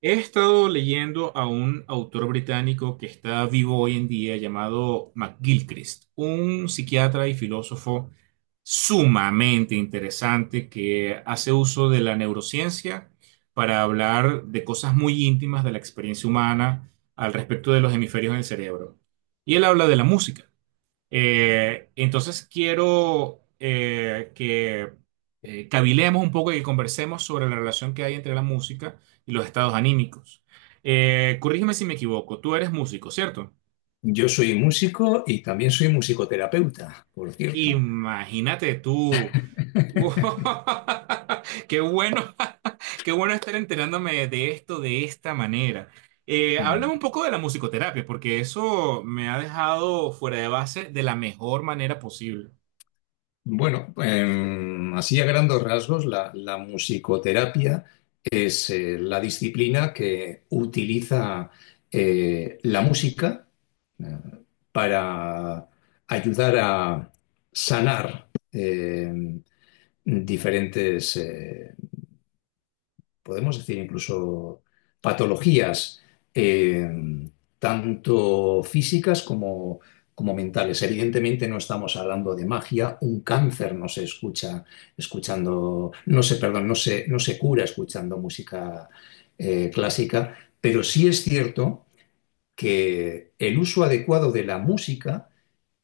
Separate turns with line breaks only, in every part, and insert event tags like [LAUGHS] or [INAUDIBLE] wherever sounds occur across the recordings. He estado leyendo a un autor británico que está vivo hoy en día llamado McGilchrist, un psiquiatra y filósofo sumamente interesante que hace uso de la neurociencia para hablar de cosas muy íntimas de la experiencia humana al respecto de los hemisferios del cerebro. Y él habla de la música. Entonces quiero que cavilemos un poco y que conversemos sobre la relación que hay entre la música y los estados anímicos. Corrígeme si me equivoco, tú eres músico, ¿cierto?
Yo soy músico y también soy musicoterapeuta, por cierto.
Imagínate tú. [LAUGHS]
[LAUGHS]
Qué bueno, [LAUGHS] qué bueno estar enterándome de esto de esta manera. Háblame un poco de la musicoterapia, porque eso me ha dejado fuera de base de la mejor manera posible.
Bueno, así a grandes rasgos, la musicoterapia es la disciplina que utiliza la música eh, para ayudar a sanar diferentes podemos decir incluso patologías, eh, tanto físicas como mentales. Evidentemente no estamos hablando de magia, un cáncer no se escucha escuchando, perdón, no se cura escuchando música clásica, pero sí es cierto que el uso adecuado de la música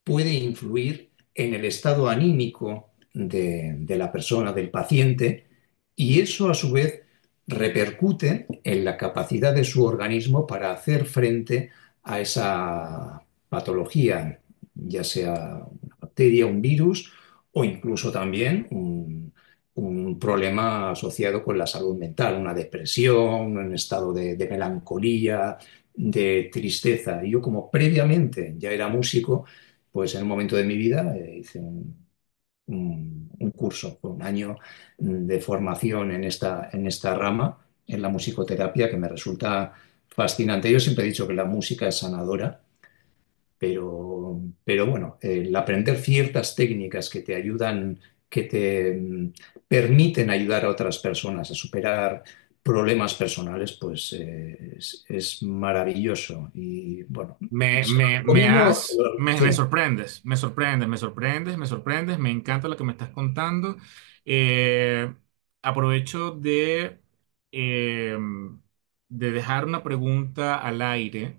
puede influir en el estado anímico de la persona, del paciente, y eso a su vez repercute en la capacidad de su organismo para hacer frente a esa patología, ya sea una bacteria, un virus o incluso también un problema asociado con la salud mental, una depresión, un estado de melancolía, de tristeza. Yo como previamente ya era músico, pues en un momento de mi vida hice un curso, un año de formación en esta rama, en la musicoterapia, que me resulta fascinante. Yo siempre he dicho que la música es sanadora, pero bueno, el aprender ciertas técnicas que te ayudan, que te permiten ayudar a otras personas a superar problemas personales, pues es maravilloso. Y bueno,
Me,
se lo
me, me
recomiendo.
has, me
Sí.
sorprendes, me sorprendes, me sorprendes, me sorprendes, me encanta lo que me estás contando. Eh, Aprovecho eh, de dejar una pregunta al aire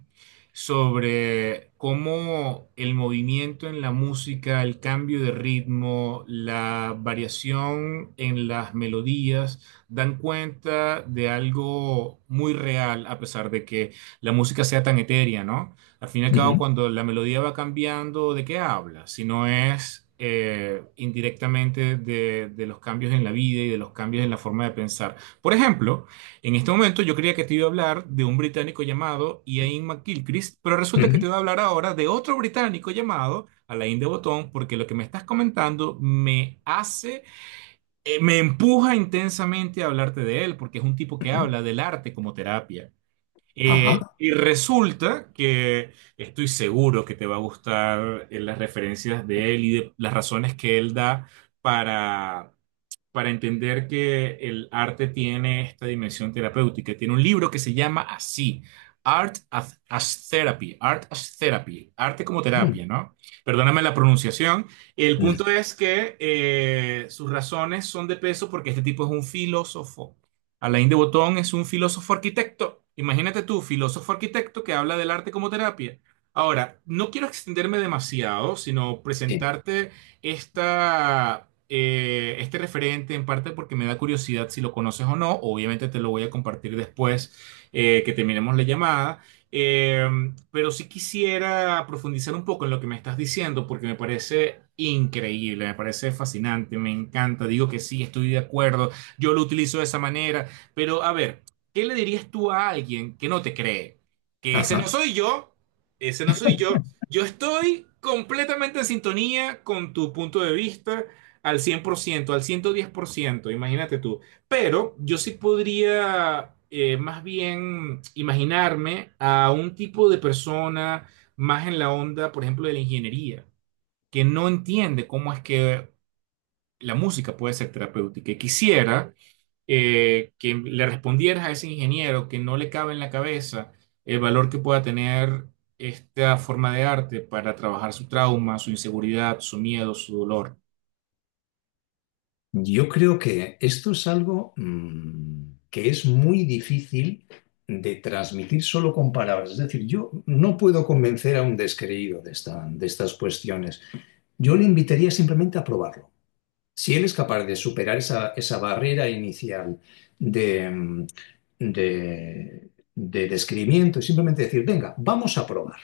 sobre cómo el movimiento en la música, el cambio de ritmo, la variación en las melodías, dan cuenta de algo muy real, a pesar de que la música sea tan etérea, ¿no? Al fin y al cabo,
Ujú,
cuando la melodía va cambiando, ¿de qué habla? Si no es indirectamente de los cambios en la vida y de los cambios en la forma de pensar. Por ejemplo, en este momento yo creía que te iba a hablar de un británico llamado Ian McGilchrist, pero resulta que te voy
ujú.
a hablar ahora de otro británico llamado Alain de Botton, porque lo que me estás comentando me empuja intensamente a hablarte de él, porque es un tipo que
Ujú.
habla del arte como terapia.
Ajá.
Y resulta que estoy seguro que te va a gustar las referencias de él y de las razones que él da para, para entender que el arte tiene esta dimensión terapéutica. Tiene un libro que se llama así, Art as Therapy, Art as Therapy, arte como
Mm,
terapia, ¿no? Perdóname la pronunciación. El
mm,
punto es que sus razones son de peso porque este tipo es un filósofo. Alain de Botton es un filósofo arquitecto. Imagínate tú, filósofo arquitecto que habla del arte como terapia. Ahora, no quiero extenderme demasiado, sino
sí.
presentarte este referente, en parte porque me da curiosidad si lo conoces o no. Obviamente te lo voy a compartir después que terminemos la llamada. Eh, pero sí quisiera profundizar un poco en lo que me estás diciendo porque me parece increíble, me parece fascinante, me encanta. Digo que sí, estoy de acuerdo. Yo lo utilizo de esa manera. Pero a ver, ¿qué le dirías tú a alguien que no te cree? Que ese no
Ajá.
soy yo. Ese no soy yo. Yo estoy completamente en sintonía con tu punto de vista al 100%, al 110%. Imagínate tú. Pero yo sí podría más bien imaginarme a un tipo de persona más en la onda, por ejemplo, de la ingeniería, que no entiende cómo es que la música puede ser terapéutica y quisiera que le respondieras a ese ingeniero que no le cabe en la cabeza el valor que pueda tener esta forma de arte para trabajar su trauma, su inseguridad, su miedo, su dolor.
Yo creo que esto es algo que es muy difícil de transmitir solo con palabras. Es decir, yo no puedo convencer a un descreído de de estas cuestiones. Yo le invitaría simplemente a probarlo. Si él es capaz de superar esa barrera inicial de, mm, de descrimiento y simplemente decir, venga, vamos a probar,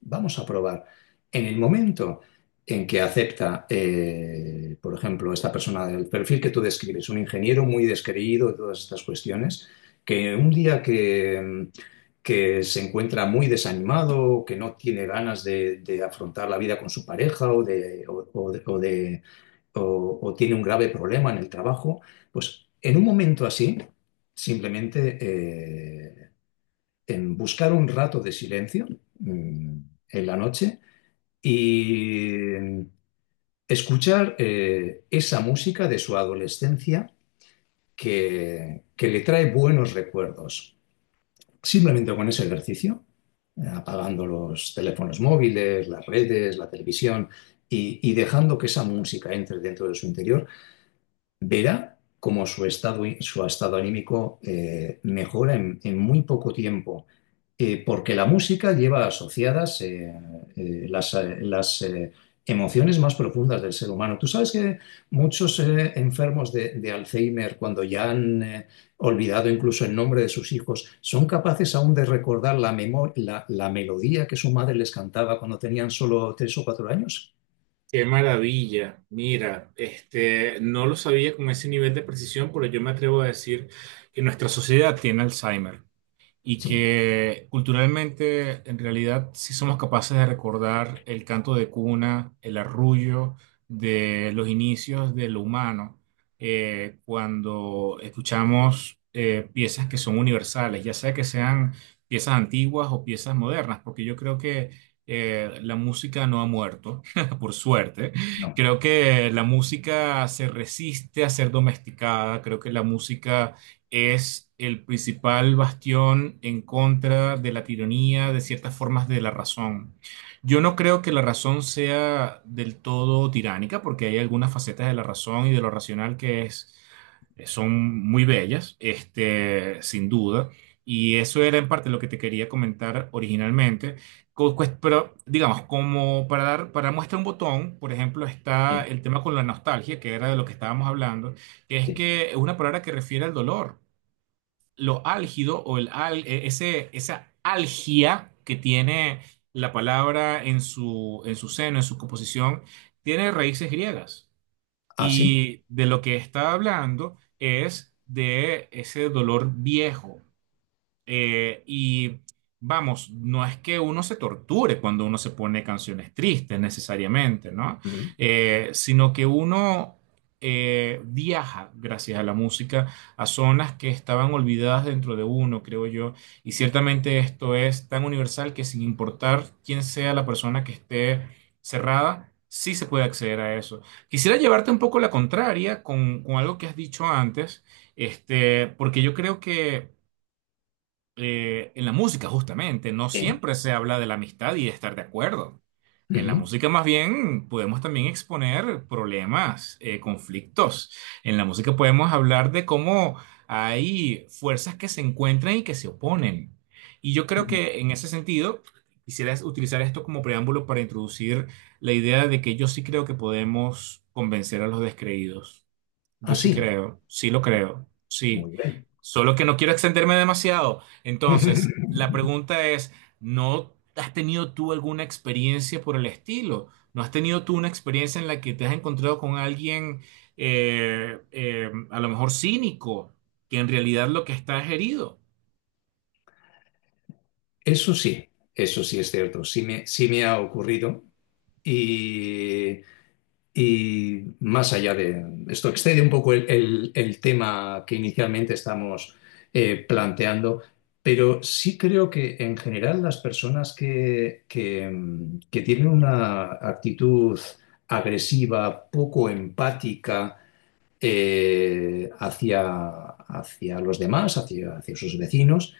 vamos a probar. En el momento en que acepta, por ejemplo, esta persona del perfil que tú describes, un ingeniero muy descreído de todas estas cuestiones, que un día que se encuentra muy desanimado, que no tiene ganas de afrontar la vida con su pareja o tiene un grave problema en el trabajo, pues en un momento así, simplemente en buscar un rato de silencio mm, en la noche y escuchar esa música de su adolescencia que le trae buenos recuerdos. Simplemente con ese ejercicio, apagando los teléfonos móviles, las redes, la televisión y dejando que esa música entre dentro de su interior verá cómo su estado anímico mejora en muy poco tiempo. Porque la música lleva asociadas las emociones más profundas del ser humano. Tú sabes que muchos enfermos de Alzheimer, cuando ya han olvidado incluso el nombre de sus hijos, son capaces aún de recordar la melodía que su madre les cantaba cuando tenían solo 3 o 4 años.
Qué maravilla. Mira, este, no lo sabía con ese nivel de precisión, pero yo me atrevo a decir que nuestra sociedad tiene Alzheimer. Y
Sí,
que culturalmente en realidad sí somos capaces de recordar el canto de cuna, el arrullo de los inicios de lo humano, cuando escuchamos piezas que son universales, ya sea que sean piezas antiguas o piezas modernas, porque yo creo que la música no ha muerto, [LAUGHS] por suerte.
no.
Creo que la música se resiste a ser domesticada, creo que la música es el principal bastión en contra de la tiranía, de ciertas formas de la razón. Yo no creo que la razón sea del todo tiránica, porque hay algunas facetas de la razón y de lo racional son muy bellas, este, sin duda. Y eso era en parte lo que te quería comentar originalmente. Pero, digamos, como para dar, para muestra un botón, por ejemplo,
Sí,
está el tema con la nostalgia, que era de lo que estábamos hablando,
sí.
que es una palabra que refiere al dolor lo álgido o esa algia que tiene la palabra en su seno, en su composición, tiene raíces griegas.
Ah, sí.
Y de lo que está hablando es de ese dolor viejo. Y vamos, no es que uno se torture cuando uno se pone canciones tristes necesariamente, ¿no?
Mm.
Sino que uno viaja gracias a la música a zonas que estaban olvidadas dentro de uno, creo yo. Y ciertamente esto es tan universal que sin importar quién sea la persona que esté cerrada, sí se puede acceder a eso. Quisiera llevarte un poco la contraria con algo que has dicho antes, este, porque yo creo que en la música justamente no
Sí.
siempre se habla de la amistad y de estar de acuerdo. En la
Ujú,
música más bien podemos también exponer problemas, conflictos. En la música podemos hablar de cómo hay fuerzas que se encuentran y que se oponen. Y yo creo
ujú.
que en ese sentido quisiera utilizar esto como preámbulo para introducir la idea de que yo sí creo que podemos convencer a los descreídos.
Ah,
Yo sí
sí,
creo, sí lo creo, sí.
muy bien.
Solo que no quiero extenderme demasiado. Entonces, la
[LAUGHS]
pregunta es, ¿no has tenido tú alguna experiencia por el estilo? ¿No has tenido tú una experiencia en la que te has encontrado con alguien a lo mejor cínico, que en realidad lo que está es herido?
Eso sí, eso sí es cierto, sí me ha ocurrido y, y más allá de esto, excede un poco el tema que inicialmente estamos planteando, pero sí creo que en general las personas que tienen una actitud agresiva, poco empática, eh, hacia, hacia los demás, hacia sus vecinos,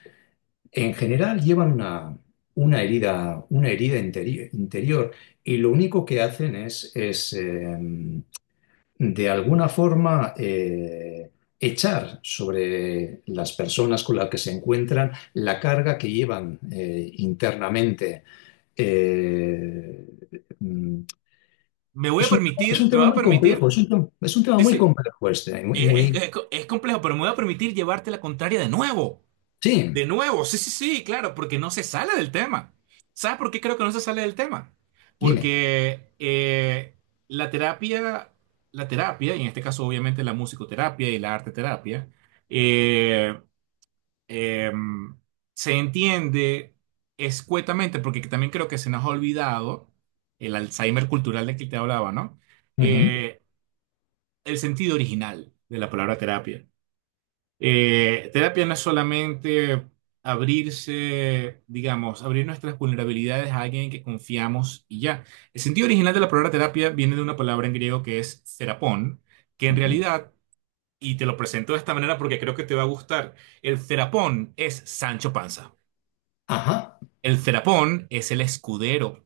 en general llevan una herida interior y lo único que hacen es de alguna forma, echar sobre las personas con las que se encuentran la carga que llevan internamente. Eh, mm,
Me voy a
es un, es
permitir,
un
me
tema
voy a
muy complejo,
permitir,
es un tema
sí,
muy
sí,
complejo este y muy, y muy-
es complejo, pero me voy a permitir llevarte la contraria de nuevo.
Sí.
De nuevo, sí, sí, sí, claro, porque no se sale del tema. ¿Sabes por qué creo que no se sale del tema?
Dime.
Porque la terapia, la terapia, y en este caso obviamente la musicoterapia y la arte terapia, eh, em, se entiende escuetamente, porque también creo que se nos ha olvidado el Alzheimer cultural de que te hablaba, ¿no?
Ujú,
Eh, el sentido original de la palabra terapia. Terapia no es solamente abrirse, digamos, abrir nuestras vulnerabilidades a alguien en que confiamos y ya. El sentido original de la palabra terapia viene de una palabra en griego que es terapón, que en
ujú.
realidad, y te lo presento de esta manera porque creo que te va a gustar, el terapón es Sancho Panza.
Ajá.
El terapón es el escudero.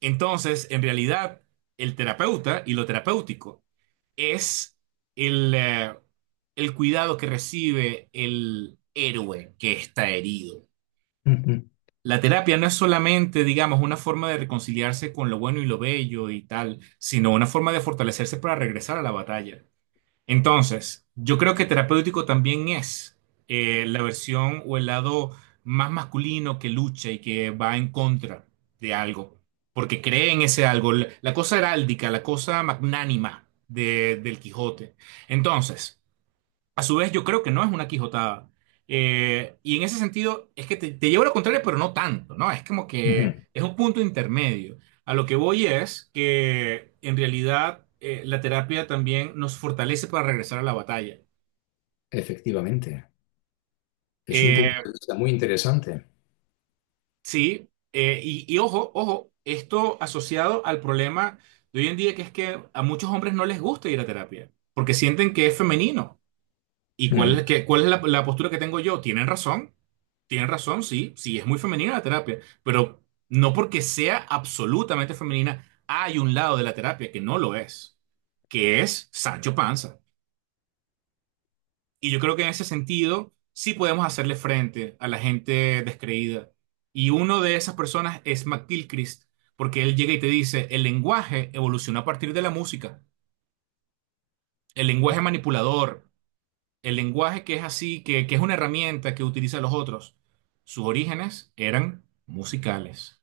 Entonces, en realidad, el terapeuta y lo terapéutico es el, eh, el cuidado que recibe el héroe que está herido.
Ujú,
La terapia no es solamente, digamos, una forma de reconciliarse con lo bueno y lo bello y tal, sino una forma de fortalecerse para regresar a la batalla. Entonces, yo creo que terapéutico también es la versión o el lado más masculino que lucha y que va en contra de algo, porque cree en ese algo, la cosa heráldica, la cosa magnánima del Quijote. Entonces, a su vez, yo creo que no es una quijotada. Y en ese sentido, es que te llevo a lo contrario, pero no tanto, ¿no? Es como
ujú.
que es un punto intermedio. A lo que voy es que en realidad la terapia también nos fortalece para regresar a la batalla.
Efectivamente. Es un punto
Eh,
de vista muy interesante.
sí, y ojo, ojo, esto asociado al problema de hoy en día, que es que a muchos hombres no les gusta ir a terapia, porque sienten que es femenino. ¿Y
Ujú.
cuál es la postura que tengo yo? Tienen razón, sí, sí, es muy femenina la terapia, pero no porque sea absolutamente femenina, hay un lado de la terapia que no lo es, que es Sancho Panza. Y yo creo que en ese sentido sí podemos hacerle frente a la gente descreída. Y uno de esas personas es McGilchrist, porque él llega y te dice, el lenguaje evolucionó a partir de la música, el lenguaje manipulador. El lenguaje que es así, que es una herramienta que utilizan los otros, sus orígenes eran musicales.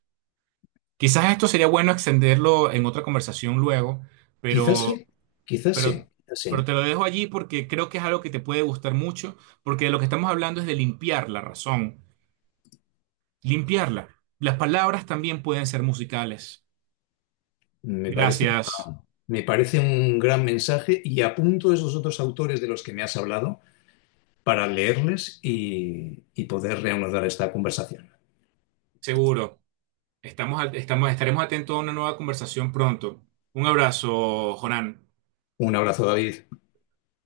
Quizás esto sería bueno extenderlo en otra conversación luego,
Quizás
pero,
sí, quizás
pero,
sí, quizás sí.
te lo dejo allí porque creo que es algo que te puede gustar mucho, porque de lo que estamos hablando es de limpiar la razón, limpiarla. Las palabras también pueden ser musicales.
Me parece
Gracias,
una- me parece un gran mensaje y apunto esos otros autores de los que me has hablado para leerles y poder reanudar esta conversación.
seguro. Estaremos atentos a una nueva conversación pronto. Un abrazo, Jonan.
Un abrazo, David.